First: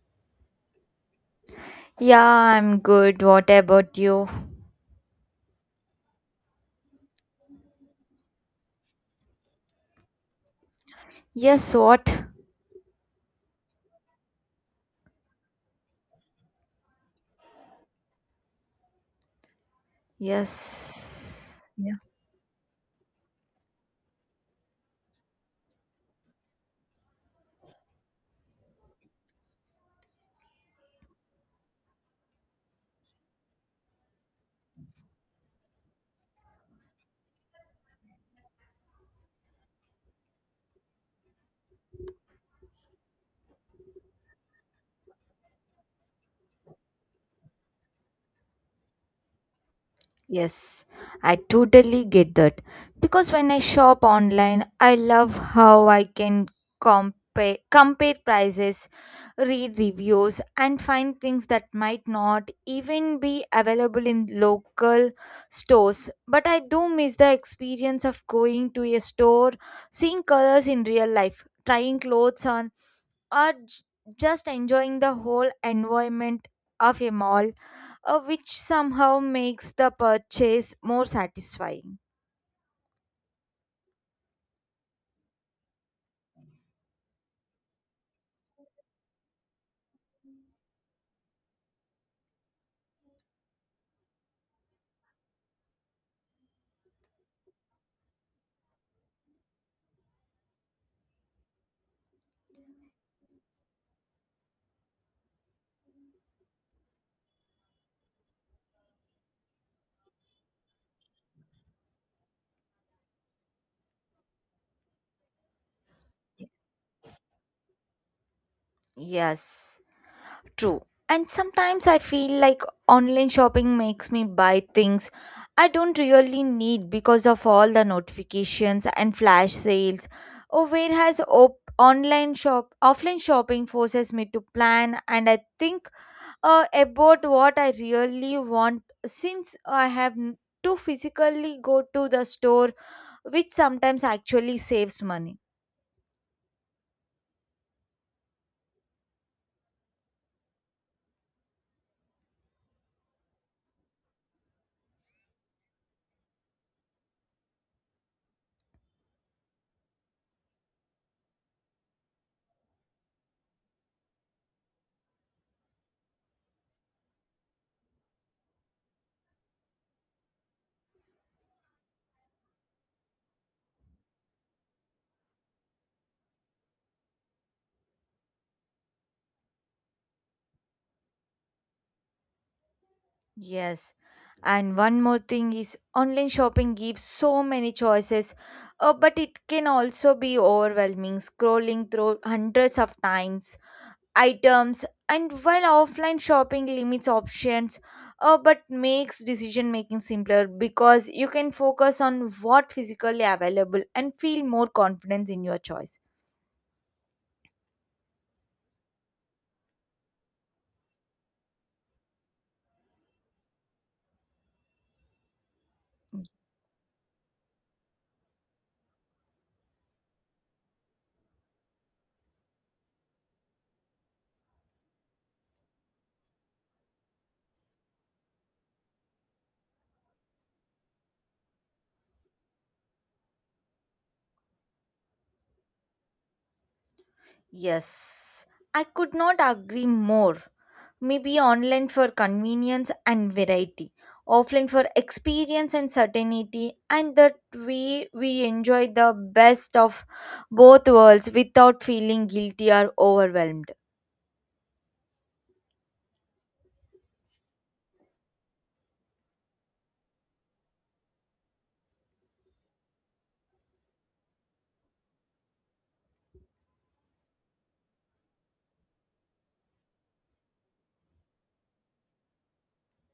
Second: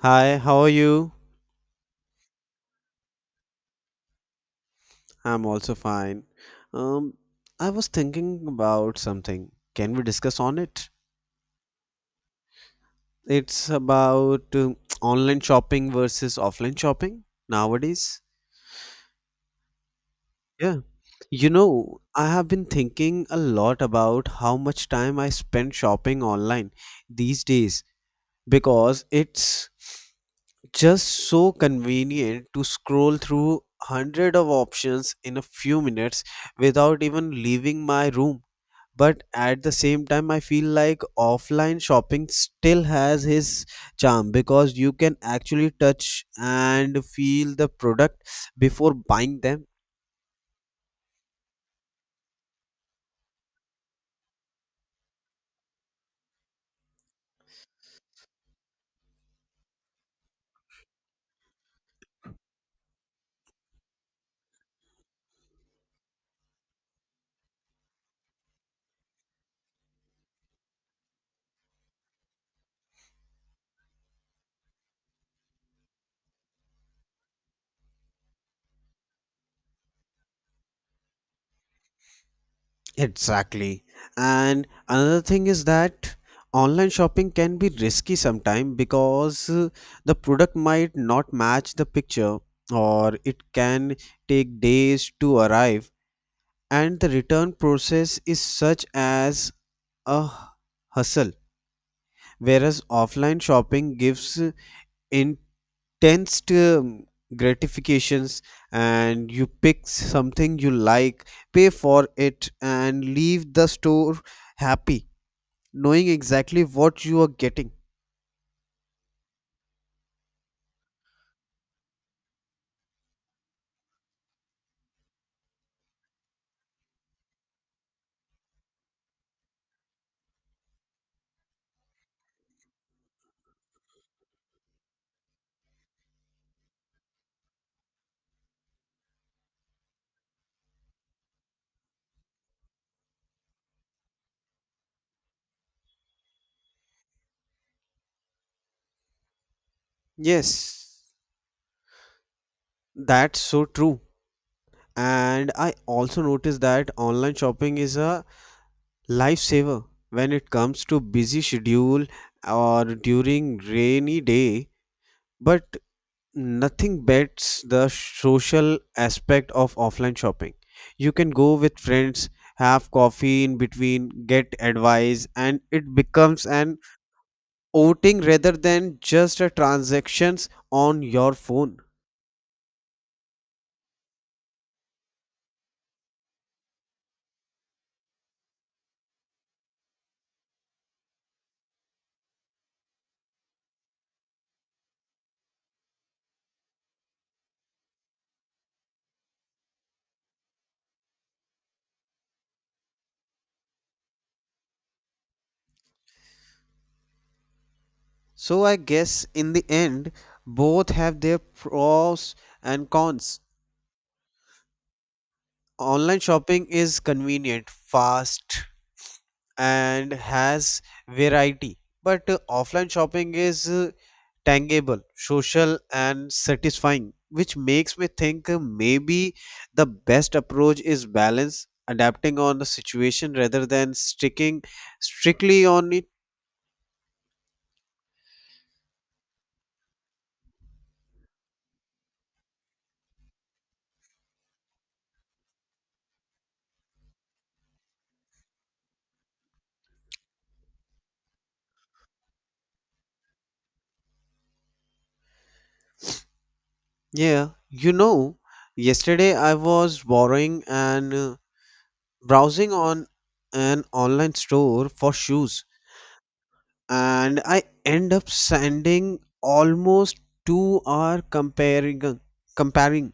Hi, how are you? Yeah, I'm good. What about you? I'm also fine. Um, I was thinking about something. Can we discuss on it? Yes, what? It's about online shopping versus offline shopping nowadays. Yeah. You Yes. Yeah. know, I have been thinking a lot about how much time I spend shopping online these days because it's just so convenient to scroll through hundred of options in a few minutes without even leaving my room. But at the same time, I feel like offline shopping still has his charm because you can actually touch and feel the product before buying them. Yes. I totally get that. Because when I shop online, I love how I can compare prices, read reviews and find things that might not even be available in local stores. But I do miss the experience of going to a store, seeing colors in real life, trying clothes on or j- just enjoying the whole environment of a mall, which somehow makes the purchase more satisfying. Exactly. And another thing is that online shopping can be risky sometimes because the product might not match the picture, or it can take days to arrive, and the return process is such as a hustle, whereas offline shopping gives intense gratifications. And you pick something you like, pay for it, and leave the store happy, knowing exactly what you are getting. Yes, true. And sometimes I feel like online shopping makes me buy things I don't really need because of all the notifications and flash sales. Or whereas op- online shop offline shopping forces me to plan and I think about what I really want since I have to physically go to the store, which sometimes actually saves money. Yes, that's so true. And I also noticed that online shopping is a lifesaver when it comes to busy schedule or during rainy day. But nothing beats the social aspect of offline shopping. You can go with friends, have coffee in between, get advice, and it becomes an outing rather than just a transactions on your phone. Yes. And one more thing is online shopping gives so many choices, but it can also be overwhelming scrolling through hundreds of times items and while offline shopping limits options but makes decision making simpler because you can focus on what physically available and feel more confidence in your choice. So I guess in the end, both have their pros and cons. Online shopping is convenient, fast, and has variety. But offline shopping is tangible, social, and satisfying, which makes me think, maybe the best approach is balance, adapting on the situation rather than sticking strictly on it. Yes, I could not agree more. Maybe online for convenience and variety, offline for experience and certainty, and that we enjoy the best of both worlds without feeling guilty or overwhelmed. Yeah, you know, yesterday I was borrowing and browsing on an online store for shoes, and I end up spending almost 2 hour comparing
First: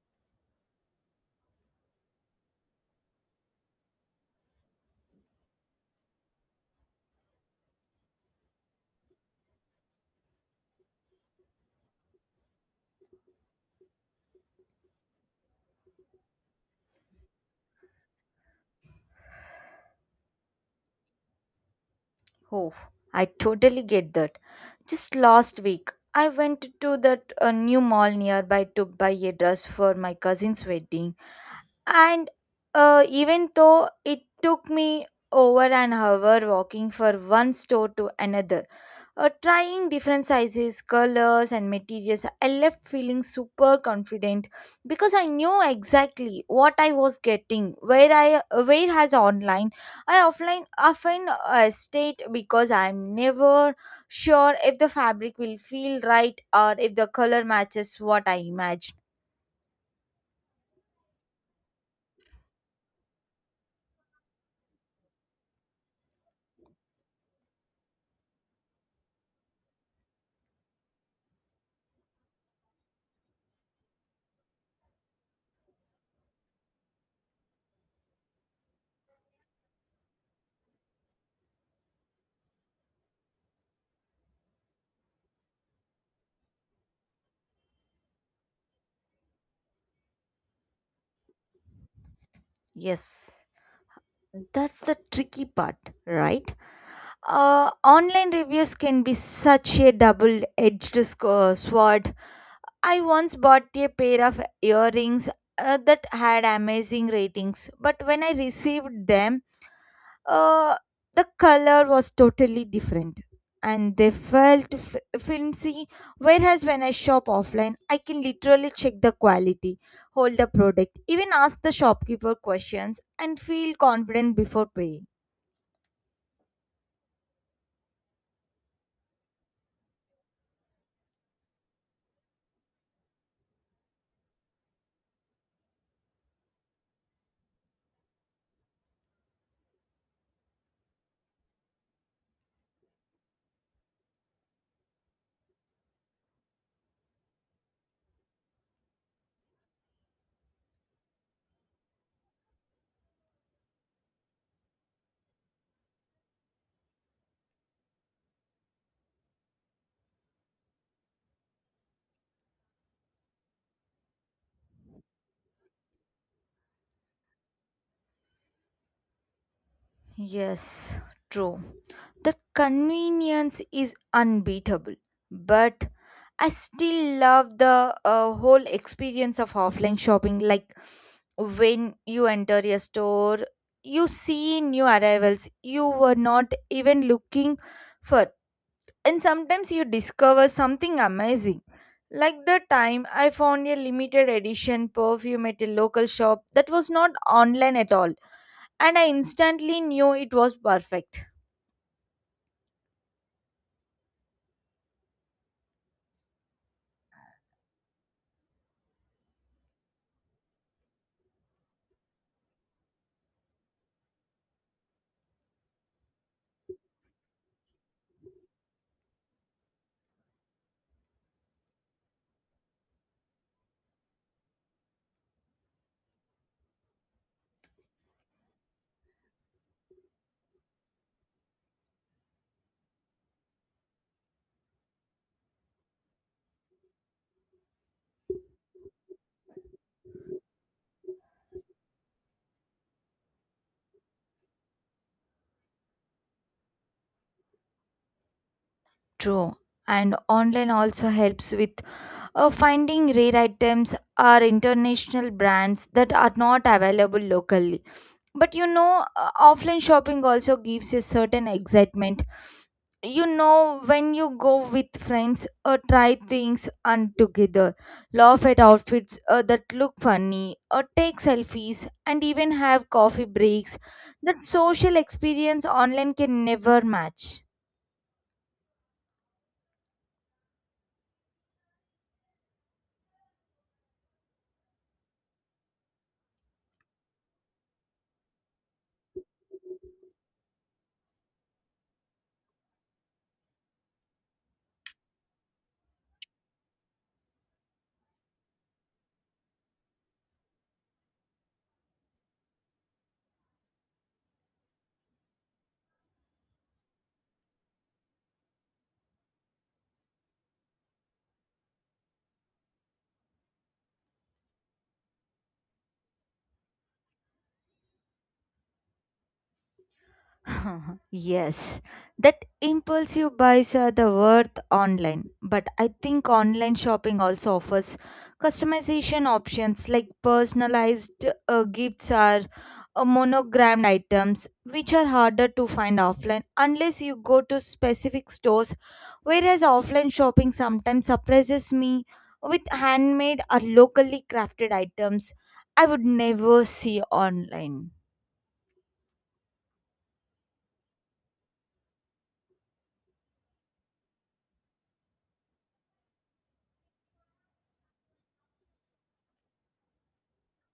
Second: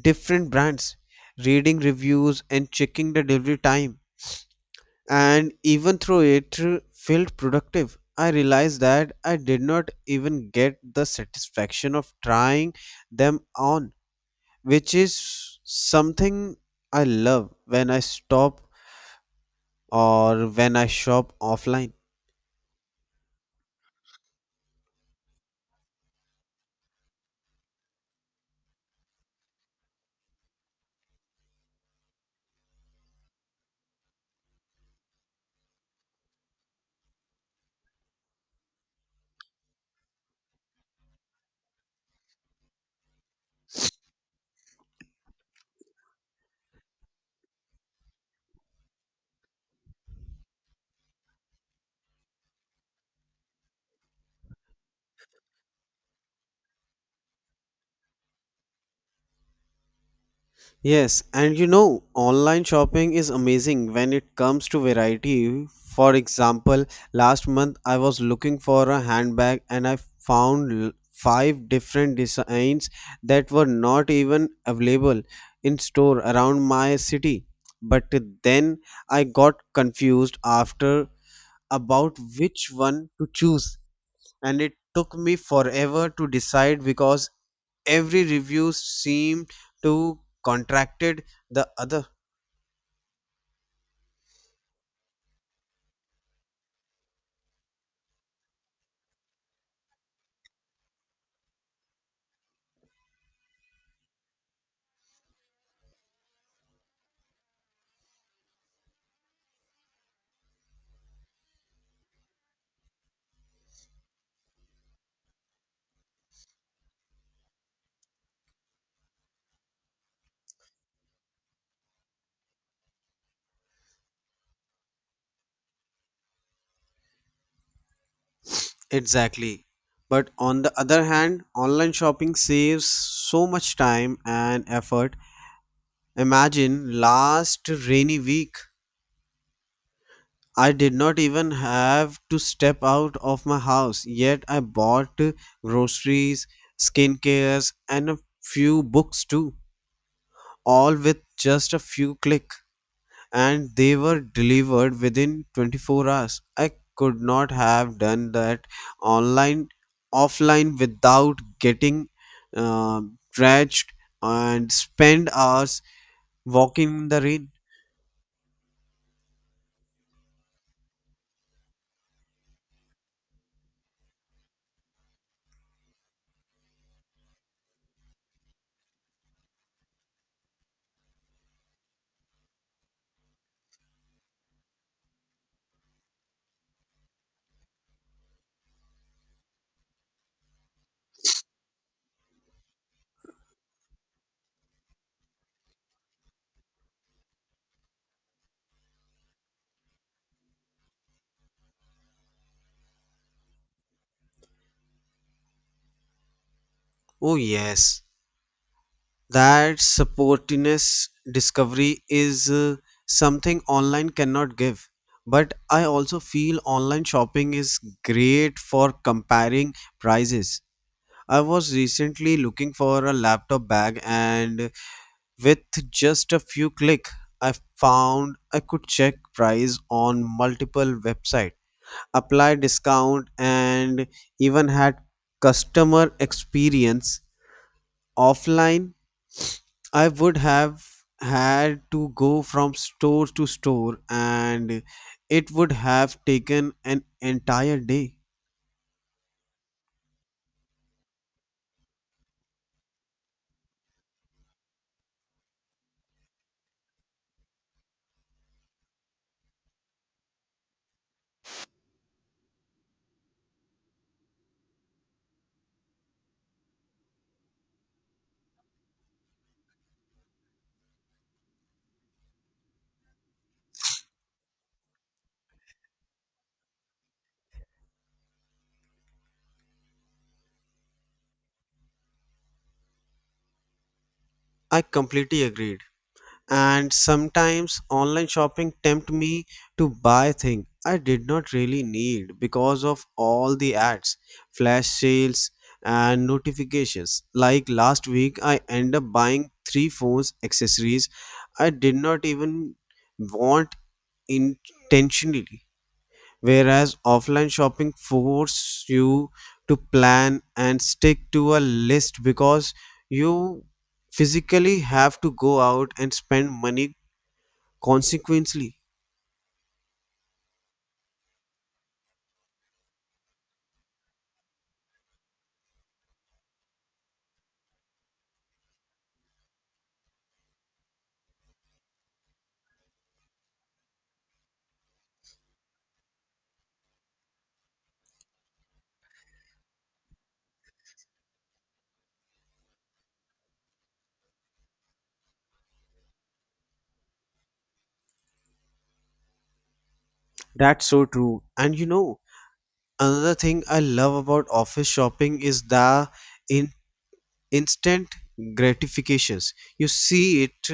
different brands, reading reviews and checking the delivery time. And even though it felt productive, I realized that I did not even get the satisfaction of trying them on, which is something I love when I stop or when I shop offline. Oh, I totally get that. Just last week, I went to that new mall nearby to buy a dress for my cousin's wedding. And even though it took me over an hour walking from one store to another, trying different sizes, colors, and materials, I left feeling super confident because I knew exactly what I was getting. Where I where has online, I offline often state because I'm never sure if the fabric will feel right or if the color matches what I imagine. Yes, and you know, online shopping is amazing when it comes to variety. For example, last month I was looking for a handbag, and I found five different designs that were not even available in store around my city. But then I got confused after about which one to choose, and it took me forever to decide because every review seemed to contracted the other. Yes, that's the tricky part, right? Online reviews can be such a sword. I once bought a pair of earrings that had amazing ratings, but when I received them, uh, the color was totally different and they flimsy. Whereas when I shop offline, I can literally check the quality, hold the product, even ask the shopkeeper questions, and feel confident before paying. Exactly. But on the other hand, online shopping saves so much time and effort. Imagine last rainy week, I did not even have to step out of my house, yet I bought groceries, skincares, and a few books too, all with just a few click, and they were delivered within 24 hours. I could not have done that online, offline without getting uh, drenched and spend hours walking in the rain. Yes, true. The convenience is unbeatable. But I still love the whole experience of offline shopping. Like when you enter a store, you see new arrivals you were not even looking for. And sometimes you discover something amazing. Like the time I found a limited edition perfume at a local shop that was not online at all, and I instantly knew it was perfect. Oh, yes, that supportiness discovery is something online cannot give. But I also feel online shopping is great for comparing prices. I was recently looking for a laptop bag, and with just a few click, I found I could check price on multiple website, apply discount, and even had customer experience. Offline, I would have had to go from store to store, and it would have taken an entire day. True, and online also helps with finding rare items are international brands that are not available locally. But you know, offline shopping also gives a certain excitement. You know, when you go with friends, try things and together, laugh at outfits that look funny, or take selfies, and even have coffee breaks. That social experience online can never match. I completely agreed. And sometimes online shopping tempt me to buy things I did not really need because of all the ads, flash sales, and notifications. Like last week, I end up buying three phones accessories I did not even want intentionally, whereas offline shopping forces you to plan and stick to a list because you physically have to go out and spend money consequently. Yes, that impulsive buys are the worth online, but I think online shopping also offers customization options like personalized gifts or monogrammed items, which are harder to find offline unless you go to specific stores. Whereas offline shopping sometimes surprises me with handmade or locally crafted items I would never see online. That's so true. And you know, another thing I love about office shopping is the in instant gratifications. You see it,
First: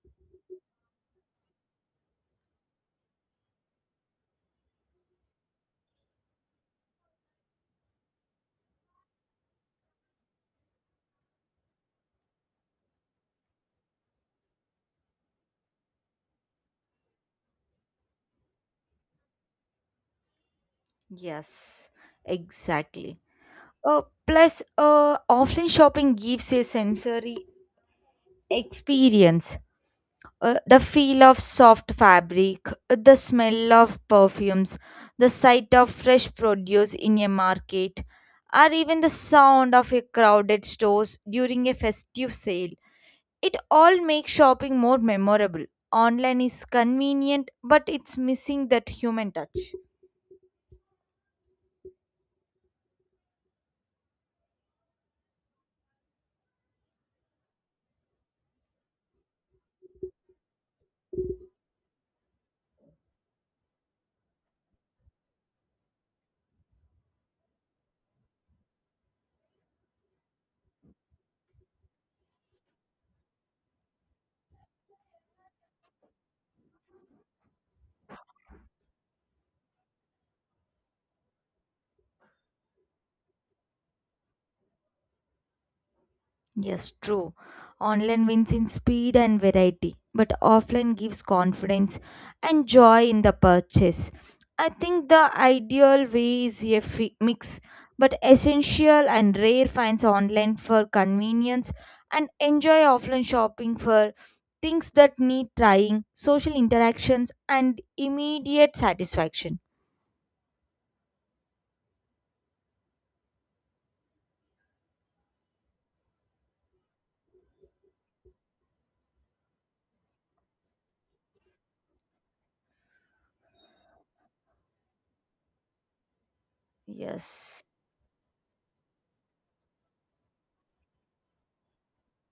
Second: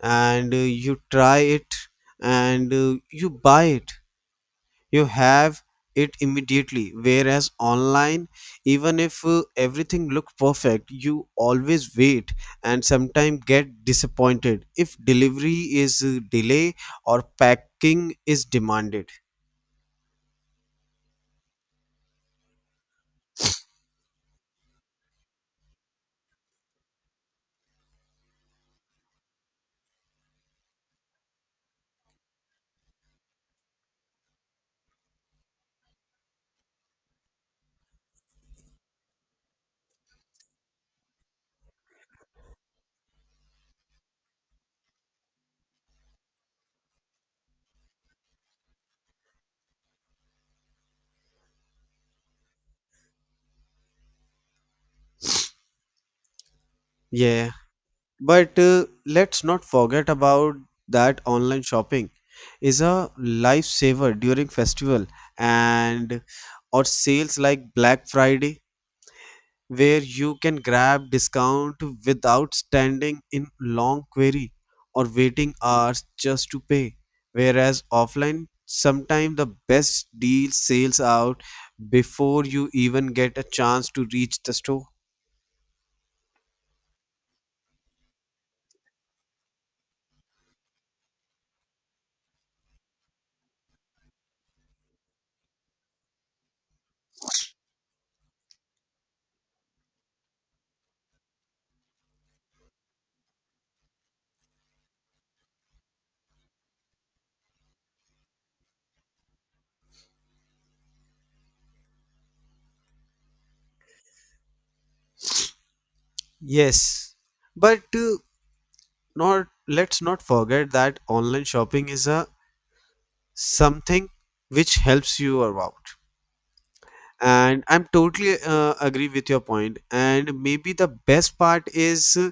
and you try it, and you buy it. You have it immediately, whereas online, even if everything looks perfect, you always wait, and sometimes get disappointed if delivery is delay or packing is demanded. Yes, exactly. Plus, offline shopping gives a sensory experience. The feel of soft fabric, the smell of perfumes, the sight of fresh produce in a market, or even the sound of a crowded stores during a festive sale. It all makes shopping more memorable. Online is convenient, but it's missing that human touch. Yeah, but let's not forget about that online shopping is a lifesaver during festival and or sales like Black Friday, where you can grab discount without standing in long queue or waiting hours just to pay, whereas offline sometimes the best deal sales out before you even get a chance to reach the store. Yes, true. Online wins in speed and variety, but offline gives confidence and joy in the purchase. I think the ideal way is a mix, but essential and rare finds online for convenience and enjoy offline shopping for things that need trying, social interactions, and immediate satisfaction. Yes, but not let's not forget that online shopping is a something which helps you out. And Yes, I'm totally agree with your point. And maybe the best part is,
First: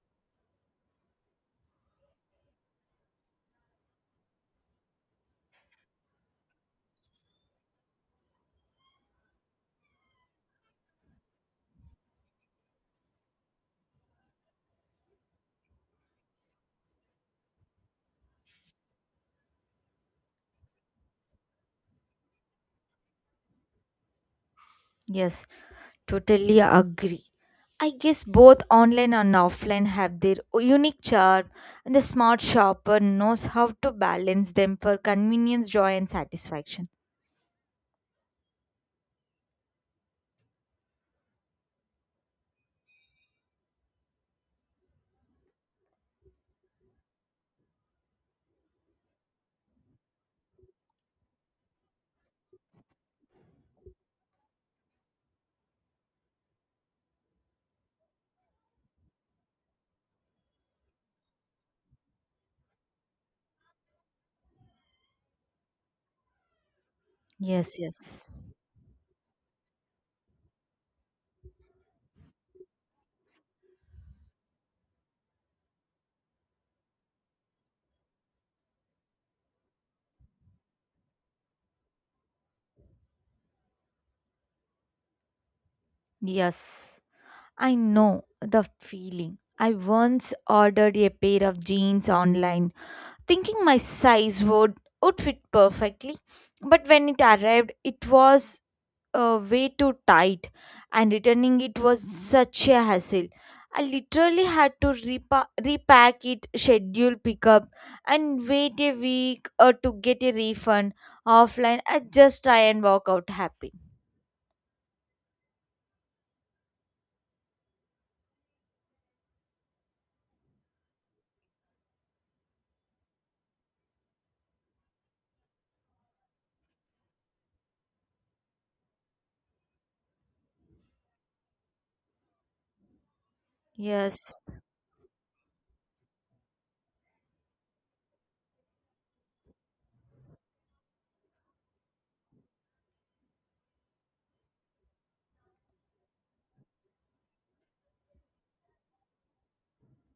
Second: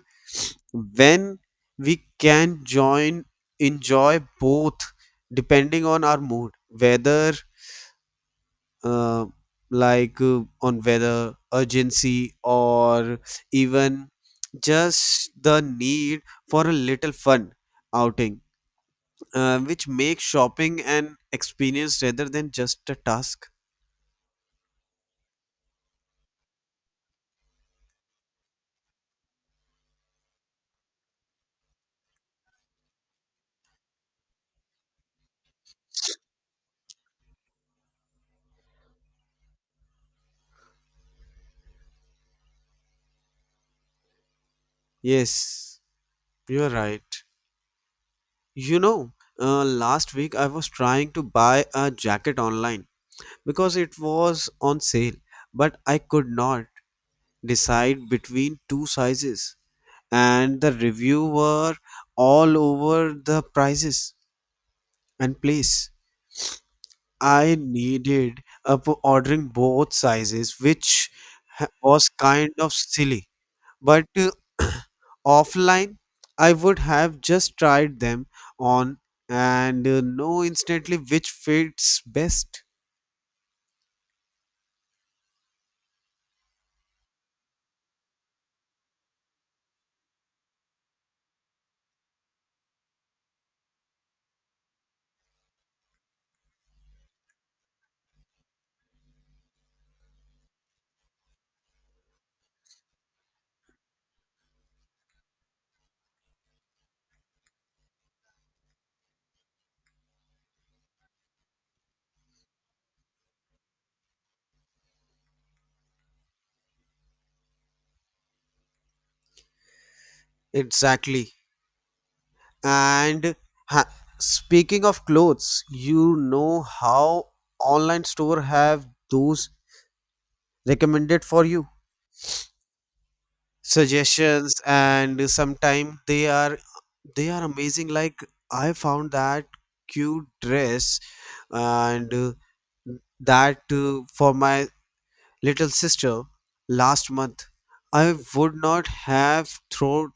when we can join enjoy both depending on our mood, whether uh, like on whether urgency, or even just the need for a little fun outing, which makes shopping an experience rather than just a task. yes. Totally agree. I guess both online and offline have their unique charm, and the smart shopper knows how to balance them for convenience, joy, and satisfaction. Yes, you're right. You know, last week I was trying to buy a jacket online because it was on sale, but I could not decide between two sizes, and the review were all over the prices and place. I Yes, yes. needed up ordering both sizes, which was kind of silly. But offline, I would have just tried them on and know instantly which fits best. Yes, I know the feeling. I once ordered a pair of jeans online thinking my size would fit perfectly, but when it arrived it was way too tight, and returning it was such a hassle. I literally had to repack it, schedule pickup, and wait a week or to get a refund. Offline, I just try and walk out happy. Exactly. And ha- speaking of clothes, you know how online store have those recommended for you Yes, suggestions, and sometimes they are amazing? Like I found that cute dress and that for my little sister last month, I would not have thought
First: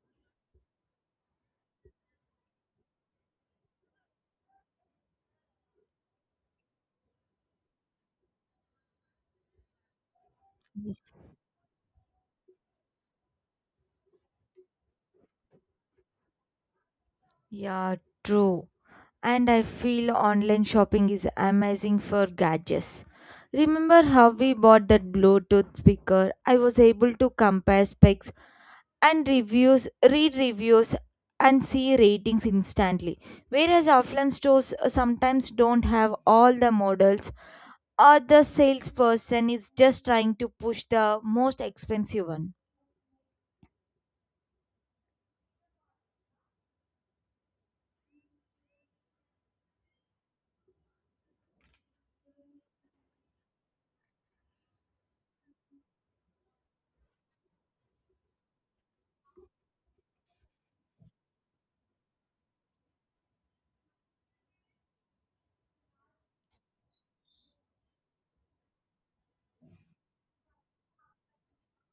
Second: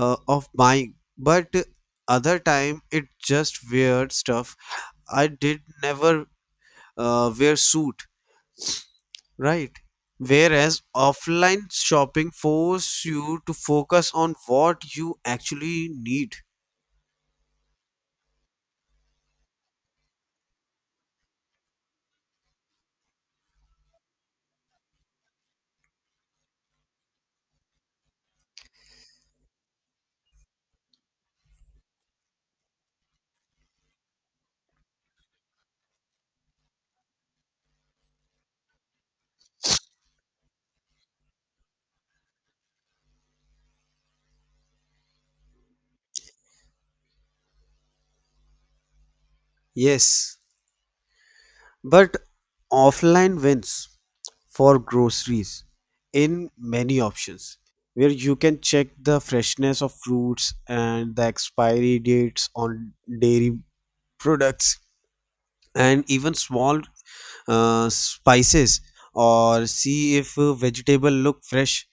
of buying. But other time it just weird stuff I did never wear suit, right? Whereas yes. offline shopping force you to focus on what you actually need. Yeah, true. And I feel online shopping is amazing for gadgets. Remember how we bought that Bluetooth speaker? I was able to compare specs and reviews, read reviews, and see ratings instantly. Whereas offline stores sometimes don't have all the models, or the salesperson is just trying to push the most expensive one. Yes, but offline wins for groceries in many options, where you can check the freshness of fruits and the expiry dates on dairy products, and even small spices, or see if vegetable look fresh,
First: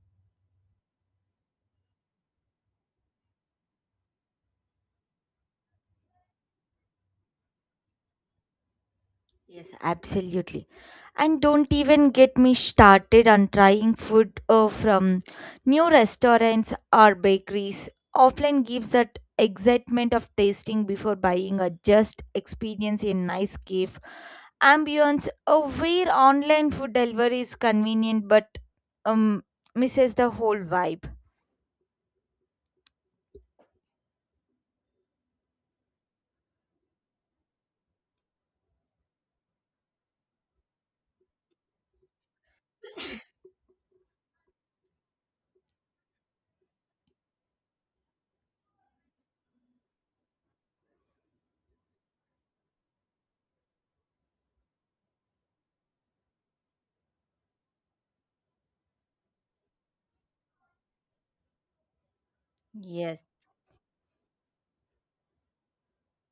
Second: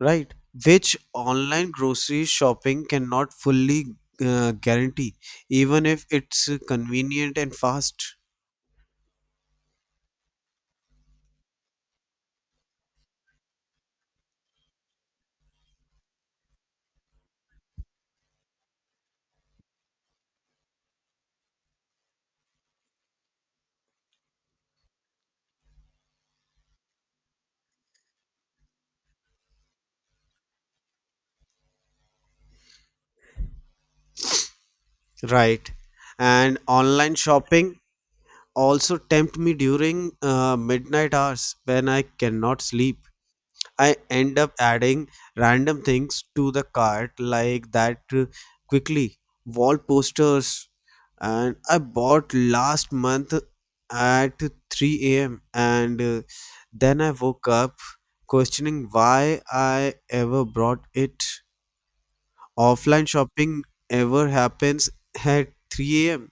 right? Which online grocery shopping cannot fully guarantee even if it's convenient and fast. Yes, absolutely. And don't even get me started on trying food from new restaurants or bakeries. Offline gives that excitement of tasting before buying or just experience a nice cave ambience, where online food delivery is convenient but um, misses the whole vibe. Right. And online shopping also tempt me during midnight hours when I cannot sleep. I end up adding random things to the cart, like that quickly wall posters, and I bought last month at 3 a.m. And then I woke up questioning why I ever brought it. Offline Yes, shopping ever happens at 3 a.m.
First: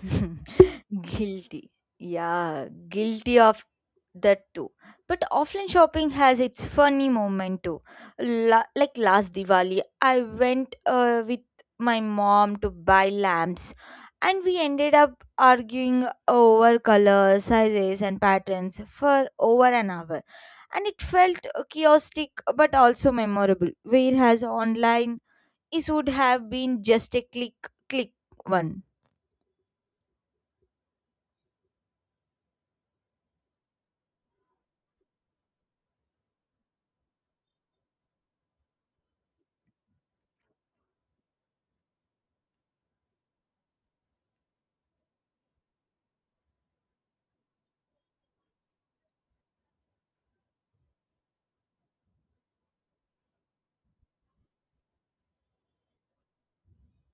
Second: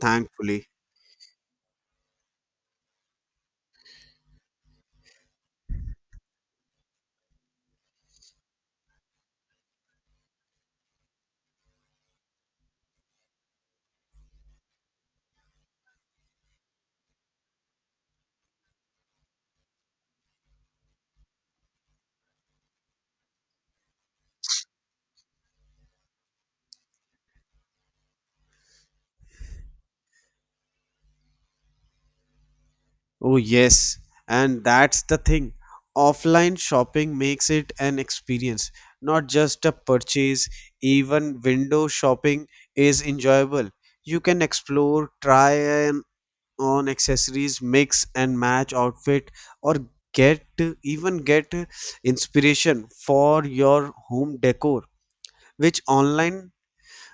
thankfully. guilty. Yeah, guilty of that too. But offline shopping has its funny moment too. La- like last Diwali, I went with my mom to buy lamps, and we ended up arguing over colors, sizes, and patterns for over an hour. And it felt chaotic but also memorable, whereas online, it would have been just a click, click one. Oh, yes, and that's the thing. Offline shopping makes it an experience, not just a purchase. Even window shopping is enjoyable. You can explore, try and on accessories, mix and match outfit, or get even get inspiration for your home decor, which online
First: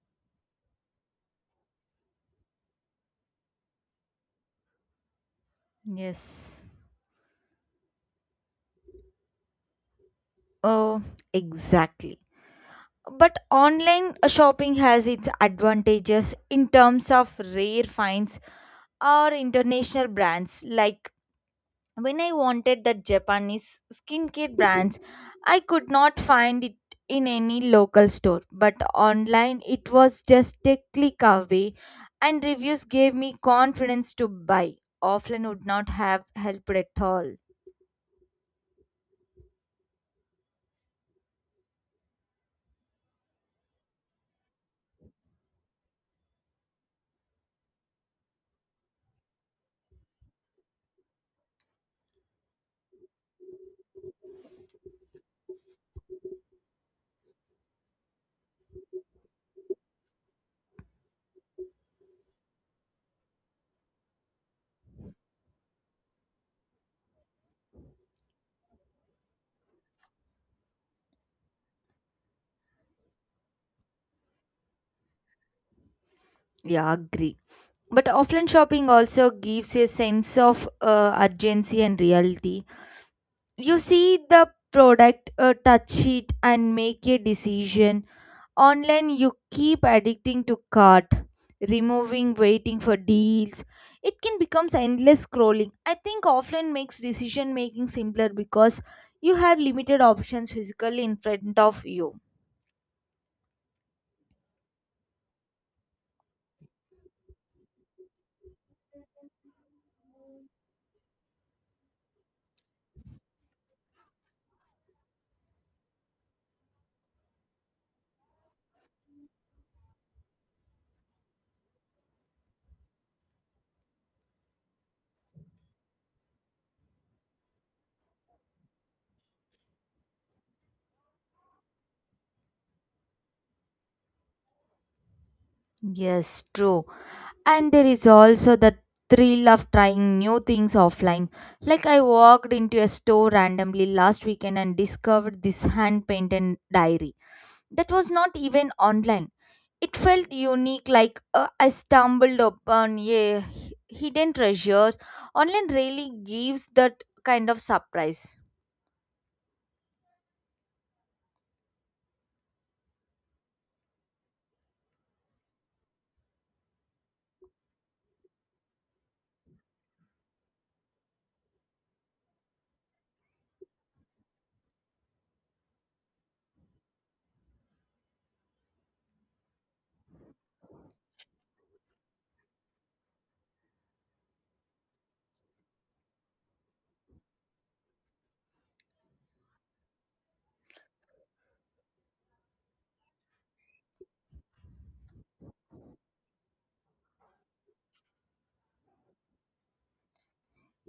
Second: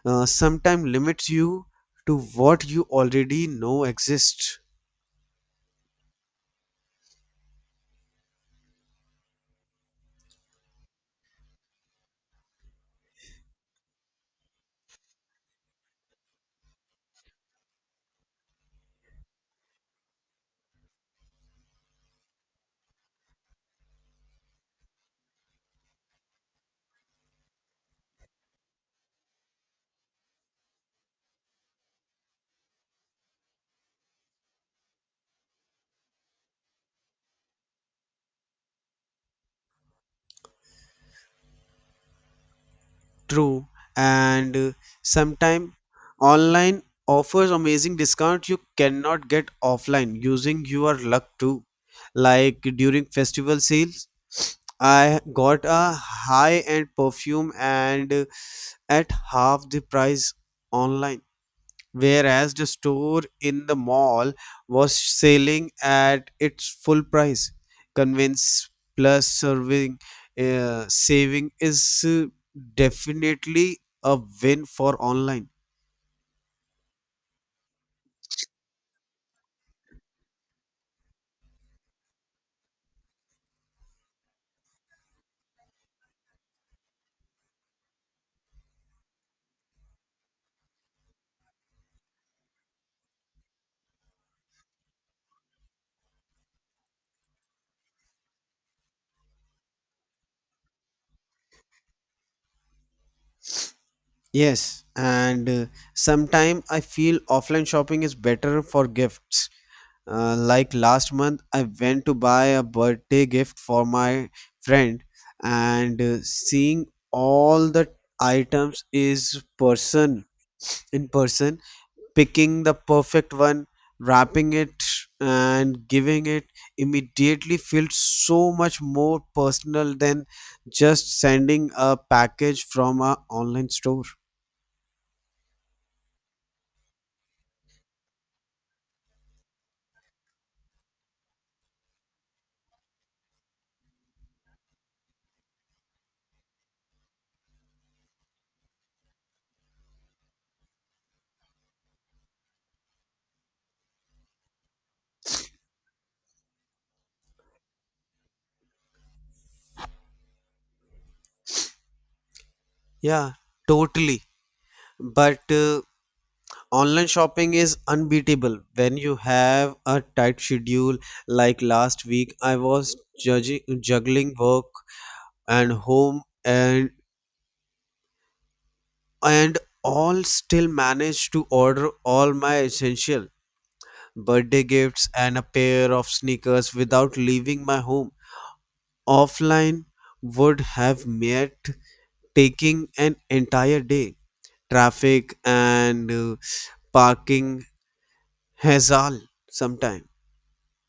sometimes limits you to what you already know exists. Yes. Oh, exactly. But online shopping has its advantages in terms of rare finds or international brands. Like when I wanted that Japanese skincare brands, I could not find it in any local store. But online, it was just a click away, and reviews gave me confidence to buy. Offline would not have helped at all. True. And sometime online offers amazing discount you cannot get offline, using your luck too. Like during festival sales, I got a high-end perfume and at half the price online, whereas the store in the mall was selling at its full price. Convince plus serving saving is definitely a win for online. Yeah, agree. But offline shopping also gives a sense of urgency and reality. You see the product, touch it, and make a decision. Online, you keep addicting to cart, removing, waiting for deals. It can become endless scrolling. I think offline makes decision making simpler because you have limited options physically in front of you. Yes, and sometime I feel offline shopping is better for gifts. Like last month, I went to buy a birthday gift for my friend, and seeing all the items is person in person, picking the perfect one, wrapping it, and giving it immediately feels so much more personal than just sending a package from a online store. Yes, true. And there is also the thrill of trying new things offline. Like I walked into a store randomly last weekend and discovered this hand painted diary that was not even online. It felt unique, like I stumbled upon a hidden treasures. Online really gives that kind of surprise. Yeah, totally. But online shopping is unbeatable when you have a tight schedule. Like last week, I was judging, juggling work and home, and all still managed to order all my essential birthday gifts and a pair of sneakers without leaving my home. Offline would have meant taking an entire day, traffic and parking hassle sometime.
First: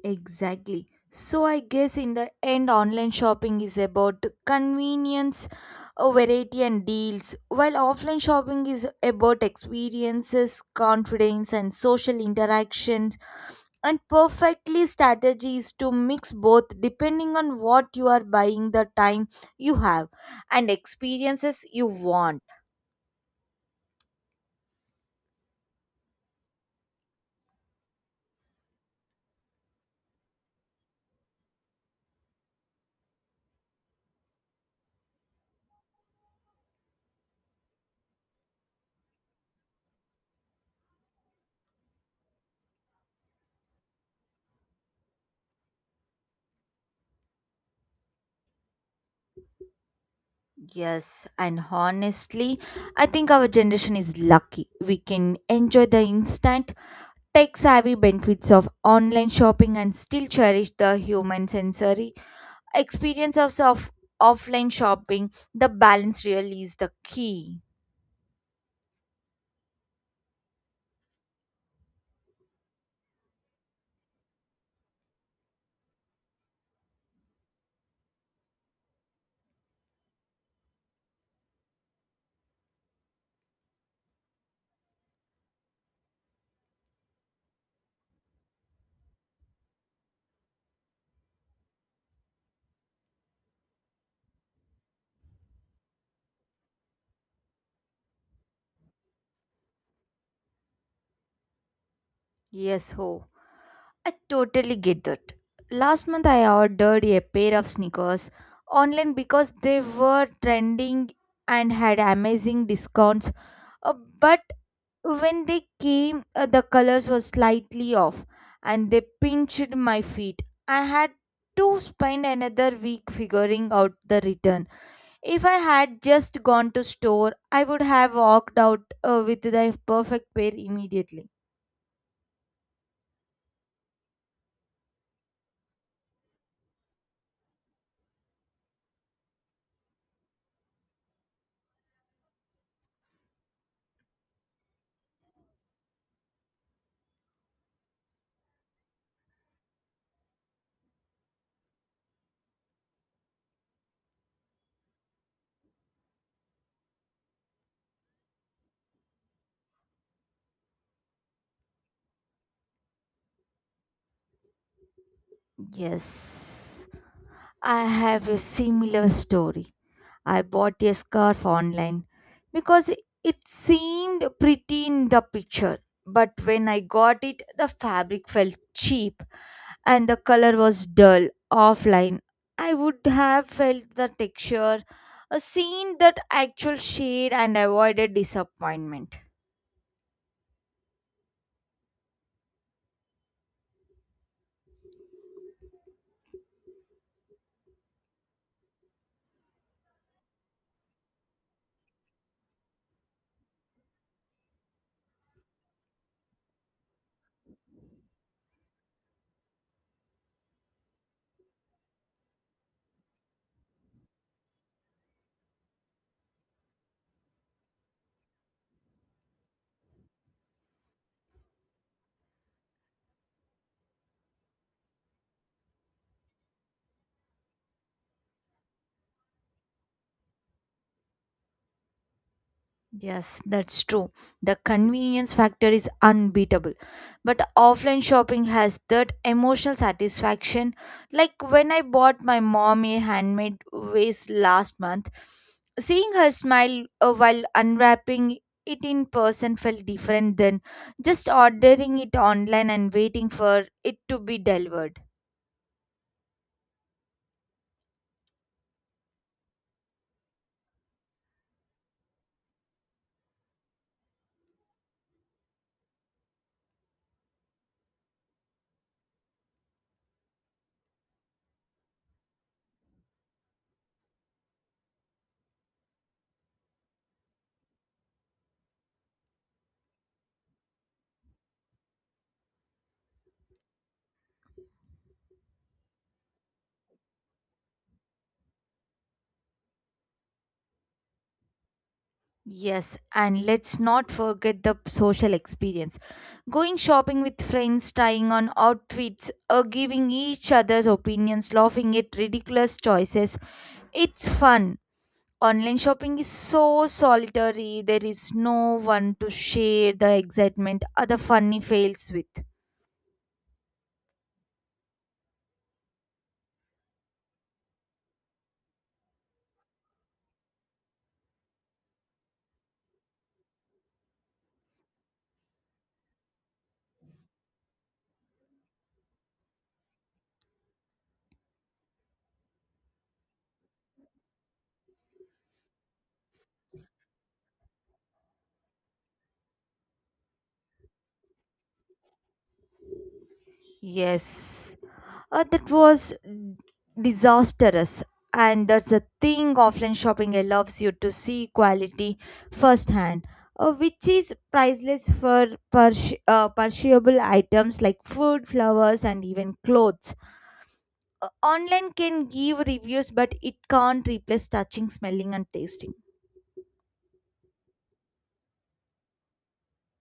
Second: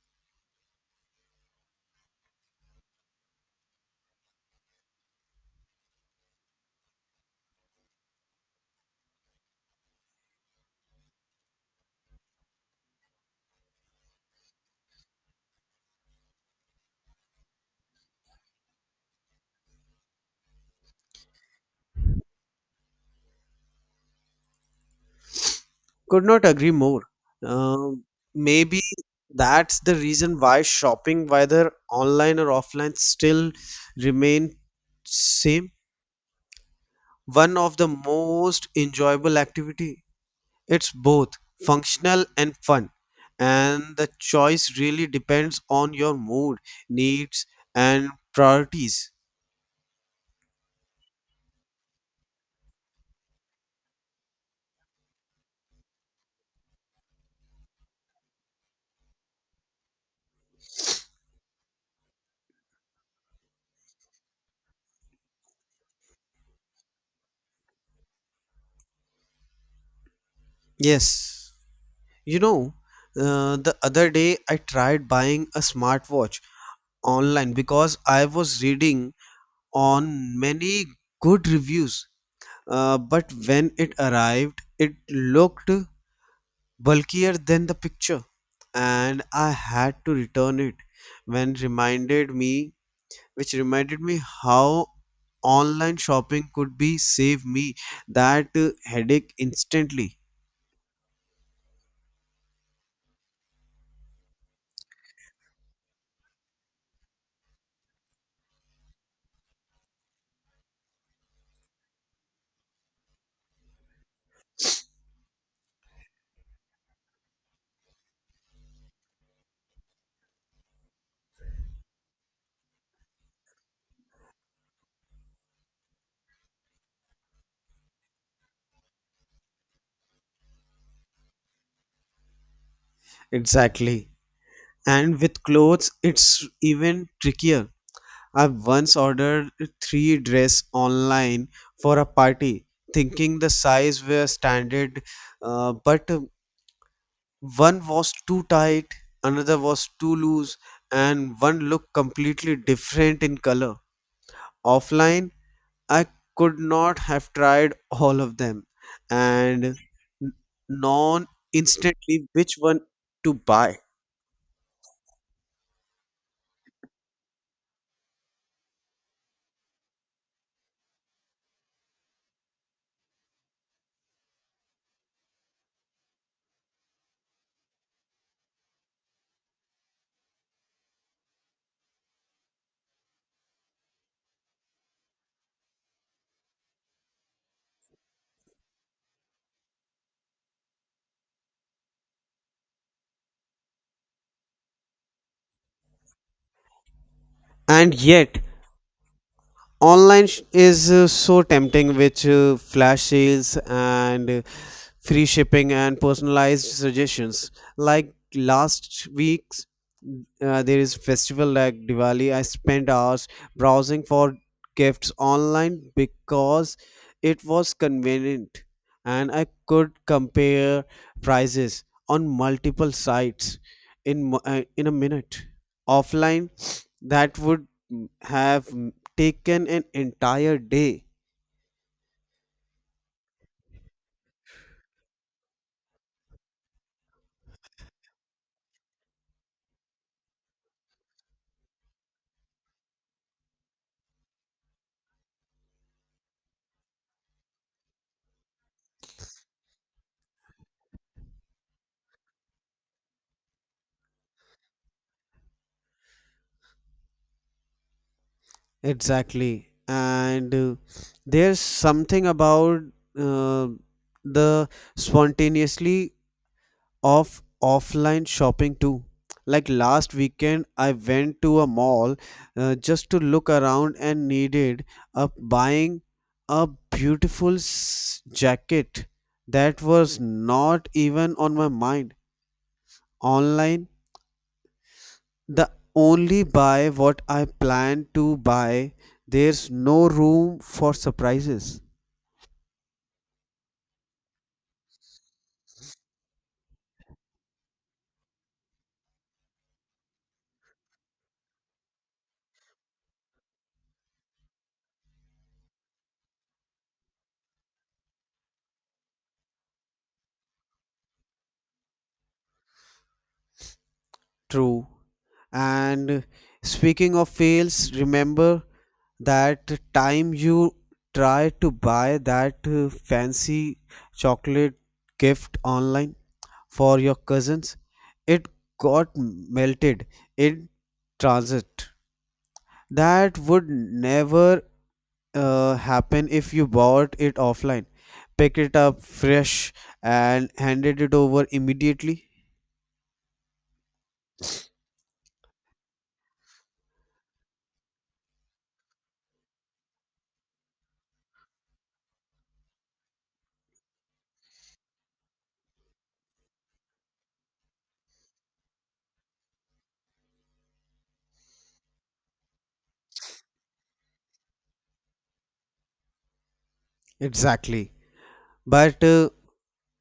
Exactly. So I guess in the end online shopping is about convenience, variety and deals, while offline shopping is about experiences, confidence and social interactions, and perfectly strategies to mix both depending on what you are buying, the time you have, and experiences you want. Could not agree more. Um, Maybe that's the reason why shopping, whether online or offline, still remain same one of the most enjoyable activity. It's both functional and fun, and the choice really depends on your mood, needs, and priorities. Yes, and honestly, I think our generation is lucky. We can enjoy the instant tech savvy benefits of online shopping and still cherish the human sensory experience of offline shopping. The balance really is the key. Yes. You know, the other day I tried buying a smartwatch online because I was reading on many good reviews. But when it arrived, it looked bulkier than the picture, and I had to return it when reminded me which reminded me how online shopping could be save me that headache instantly. Yes, ho. I totally get that. Last month, I ordered a pair of sneakers online because they were trending and had amazing discounts. Uh, but when they came, the colors were slightly off and they pinched my feet. I had to spend another week figuring out the return. If I had just gone to store, I would have walked out with the perfect pair immediately. Exactly. And with clothes, it's even trickier. I once ordered three dress online for a party, thinking the size were standard, but one was too tight, another was too loose, and one looked completely different in color. Offline, I could not have tried all of them and known instantly which one to buy. Yes, I have a similar story. I bought a scarf online because it seemed pretty in the picture. But when I got it, the fabric felt cheap and the color was dull. Offline, I would have felt the texture, seen that actual shade, and avoided disappointment. And yet, is so tempting with flash sales, and free shipping and personalized suggestions. Like last week's, there is festival like Diwali, I spent hours browsing for gifts online because it was convenient, and I could compare prices on multiple sites in in a minute. Offline, that would have taken an entire day. Yes, that's true. The convenience factor is unbeatable. But offline shopping has that emotional satisfaction. Like when I bought my mom a handmade vase last month, seeing her smile while unwrapping it in person felt different than just ordering it online and waiting for it to be delivered. Exactly. And there's something about uh, the spontaneously of offline shopping too. Like last weekend I went to a mall, just to look around, and needed up buying a jacket that was not even on my mind online. The only buy what I plan to buy. There's no room for surprises. Yes, and let's not forget the social experience. Going shopping with friends, trying on outfits, or giving each other's opinions, laughing at ridiculous choices. It's fun. Online shopping is so solitary, there is no one to share the excitement or the funny fails with. True. And speaking of fails, remember that time you tried to buy that fancy chocolate gift online for your cousins? It got melted in transit. That would never happen if you bought it offline, pick it up fresh and handed it over immediately? Yes, that was disastrous. And that's the thing, offline shopping allows you to see quality firsthand, which is priceless for perishable items like food, flowers, and even clothes. Online can give reviews, but it can't replace touching, smelling, and tasting. Exactly. But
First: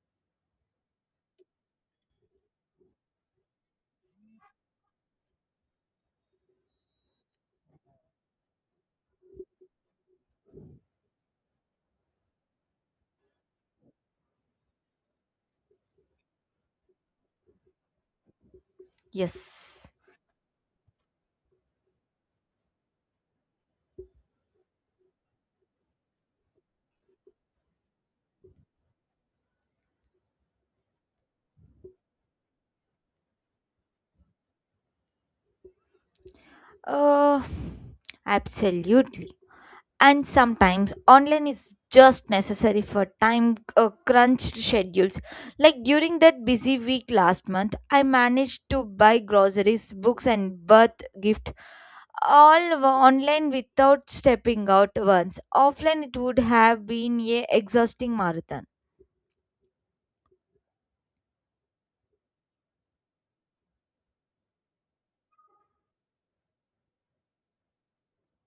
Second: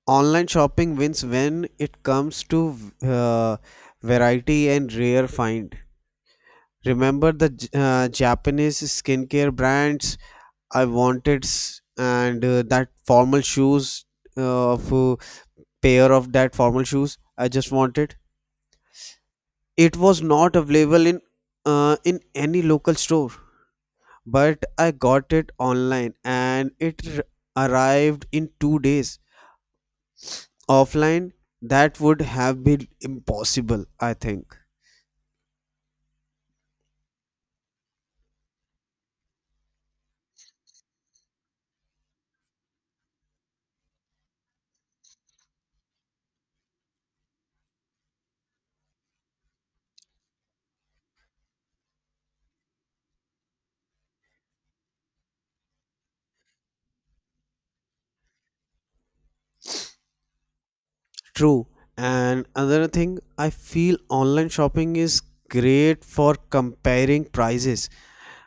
online shopping wins when it comes to uh, variety and rare find. Remember the Japanese skincare brands I wanted and that formal shoes of pair of that formal shoes I just wanted. Yes. It was not available in any local store. But I got it online and it arrived in 2 days. Offline, that would have been impossible, I think. Uh, Absolutely. And sometimes online is just necessary for time crunched schedules, like during that busy week last month I managed to buy groceries, books and birth gift, all were online without stepping out once. Offline it would have been a exhausting marathon. True. And another thing, I feel online shopping is great for comparing prices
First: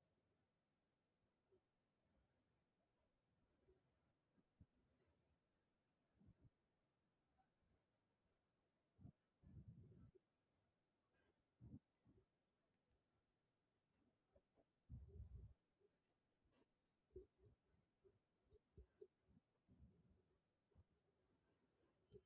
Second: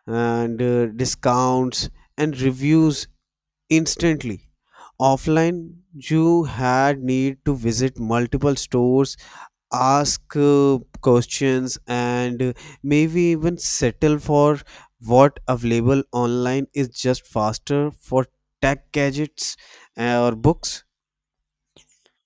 and discounts and reviews instantly. Offline, you had need to visit multiple stores, ask questions, and maybe even settle for what available. Online is just faster for tech gadgets, or books.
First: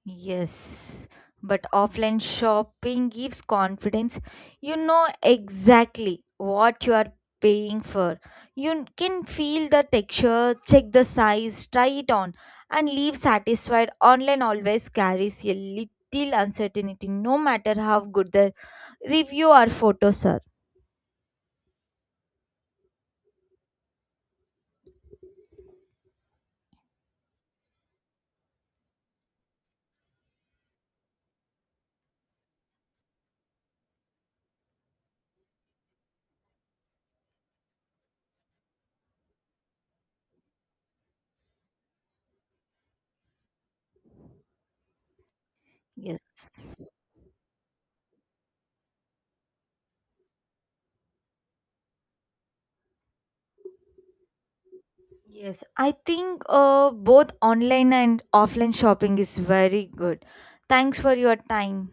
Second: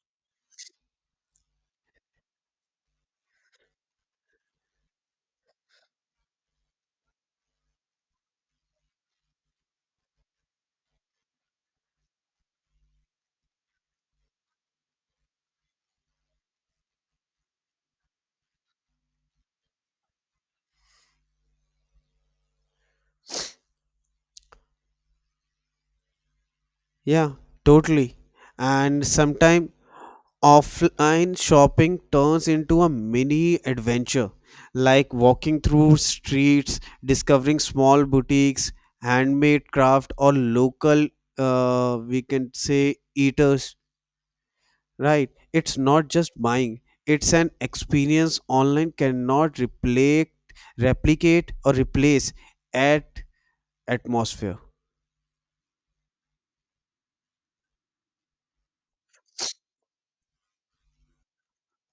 Yes, but offline shopping gives confidence. You know exactly what you are paying for. You can feel the texture, check the size, try it on, and leave satisfied. Online always carries a little uncertainty, no matter how good the review or photos are. Yeah, totally. And sometime offline shopping turns into a mini adventure, like walking through streets, discovering small boutiques, handmade craft, or local, we can say, eaters. Right. It's not just Yes. buying, it's an experience online cannot replicate or replace at atmosphere. Yes, I think both online and offline shopping is very good. Thanks for your time.